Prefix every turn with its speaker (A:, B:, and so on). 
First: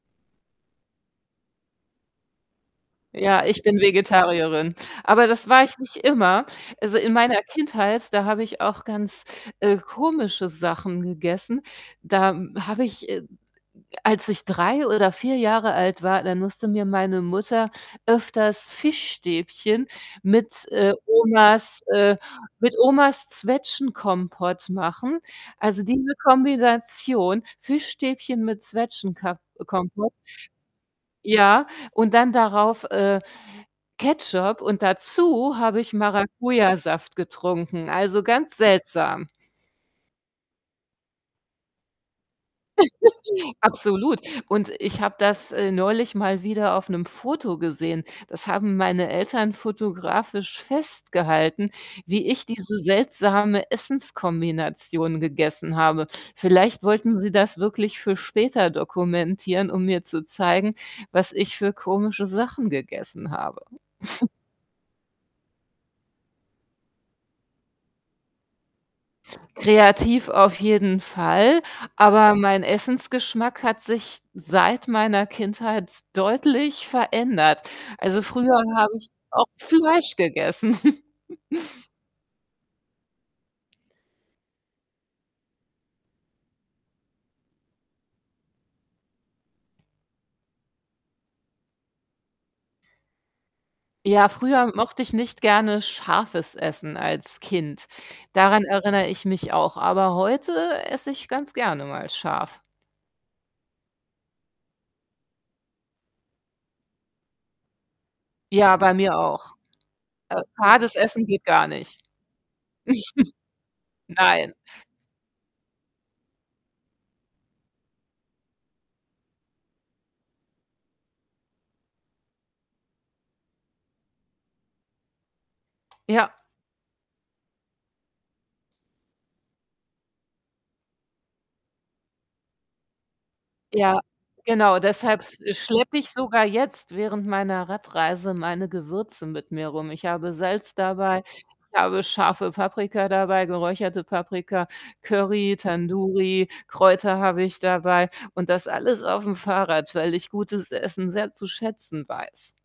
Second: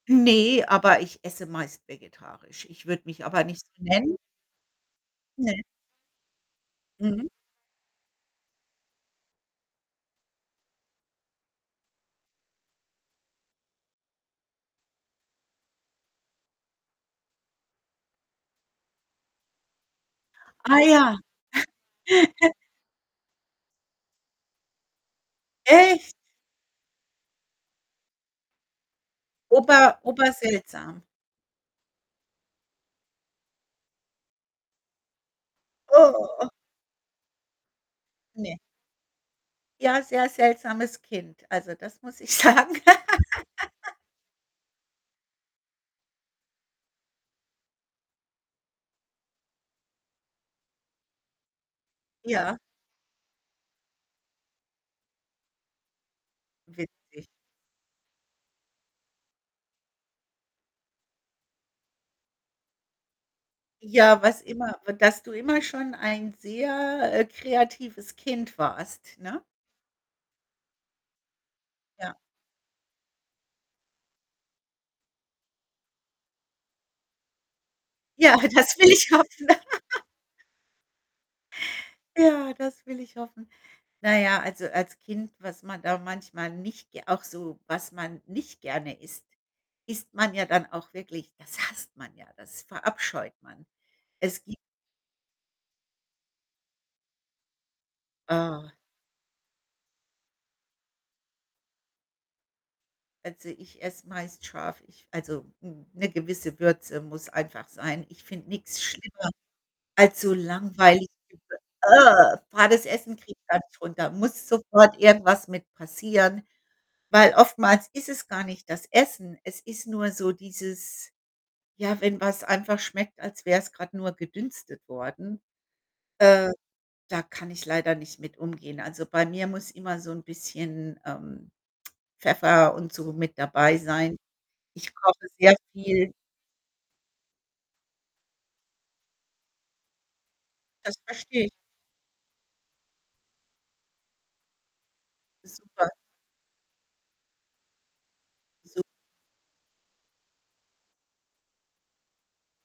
A: Ne, aber ich esse meist vegetarisch. Ich würde mich aber
B: Ja,
A: nicht
B: ich bin
A: so nennen.
B: Vegetarierin, aber das
A: Ne.
B: war ich nicht immer. Also, in
A: Mhm.
B: meiner Kindheit, da habe ich auch ganz, äh, komische Sachen gegessen. Da habe ich äh, als ich 3 oder 4 Jahre alt war, da musste mir meine Mutter öfters Fischstäbchen mit,
A: Ah
B: äh,
A: ja.
B: Omas äh, mit Omas Zwetschgenkompott machen. Also,
A: Echt?
B: diese Kombination, Fischstäbchen mit Zwetschgenka
A: Ober
B: Kompott
A: ober seltsam.
B: ja, und dann darauf, äh, Ketchup und dazu habe ich
A: Oh.
B: Maracujasaft getrunken, also, ganz
A: Ne.
B: seltsam.
A: Ja, sehr seltsames Kind, also, das muss ich sagen.
B: Absolut. Und ich habe das, äh, neulich mal wieder auf 'nem Foto gesehen. Das haben meine Eltern fotografisch festgehalten, wie ich
A: Ja.
B: diese seltsame Essens-Kombination gegessen habe. Vielleicht wollten
A: Witzig.
B: sie das wirklich für später dokumentieren, um mir zu zeigen, was ich für komische Sachen gegessen habe.
A: Ja, was immer, w dass du immer schon ein sehr, äh, kreatives Kind warst, ne?
B: Kreativ auf jeden Fall,
A: Ja.
B: aber mein Essensgeschmack hat sich, seit meiner Kindheit, deutlich verändert. Also,
A: Ja,
B: früher
A: das will
B: habe ich
A: ich
B: auch
A: hoffen.
B: Fleisch gegessen.
A: Ja, das will ich hoffen. Na ja, also, als Kind, was man da manchmal nicht g auch so, was man nicht gerne isst, isst man ja dann auch wirklich das hasst man ja, das verabscheut man.
B: Ja,
A: Es gibt
B: früher mochte ich nicht gerne scharfes Essen als Kind, daran
A: Oh.
B: erinnere ich mich auch, aber heute esse ich ganz gerne mal scharf.
A: Also, ich esse meist scharf. Ich also, hm, 'ne gewisse Würze muss einfach sein. Ich finde
B: Ja,
A: nix
B: bei mir
A: schlimmer
B: auch.
A: als so
B: Äh, fades
A: langweiliges.
B: Essen geht
A: [unintelligible]
B: gar nicht.
A: Fades Essen kriege ich gar nicht runter, muss
B: Nein.
A: sofort irgendwas mit passieren. Weil oftmals ist es gar nicht das Essen. Es ist nur so dieses ja, wenn was einfach schmeckt, als wäre es grad nur gedünstet worden,
B: Ja.
A: äh, da kann ich leider nicht mit umgehen. Also, bei mir muss immer so 'n bisschen, ähm, Pfeffer und so mit dabei
B: Ja,
A: sein.
B: genau,
A: Ich
B: deshalb
A: koche
B: s
A: sehr
B: schleppe ich
A: viel.
B: sogar jetzt während meiner Radreise meine Gewürze mit mir rum. Ich habe Salz
A: Das
B: dabei, ich
A: verstehe ich.
B: habe scharfe Paprika dabei, geräucherte Paprika, Curry,
A: Super.
B: Tandoori, Kräuter habe ich dabei und das
A: Su
B: alles auf'm Fahrrad, weil ich gutes Essen sehr zu schätzen weiß.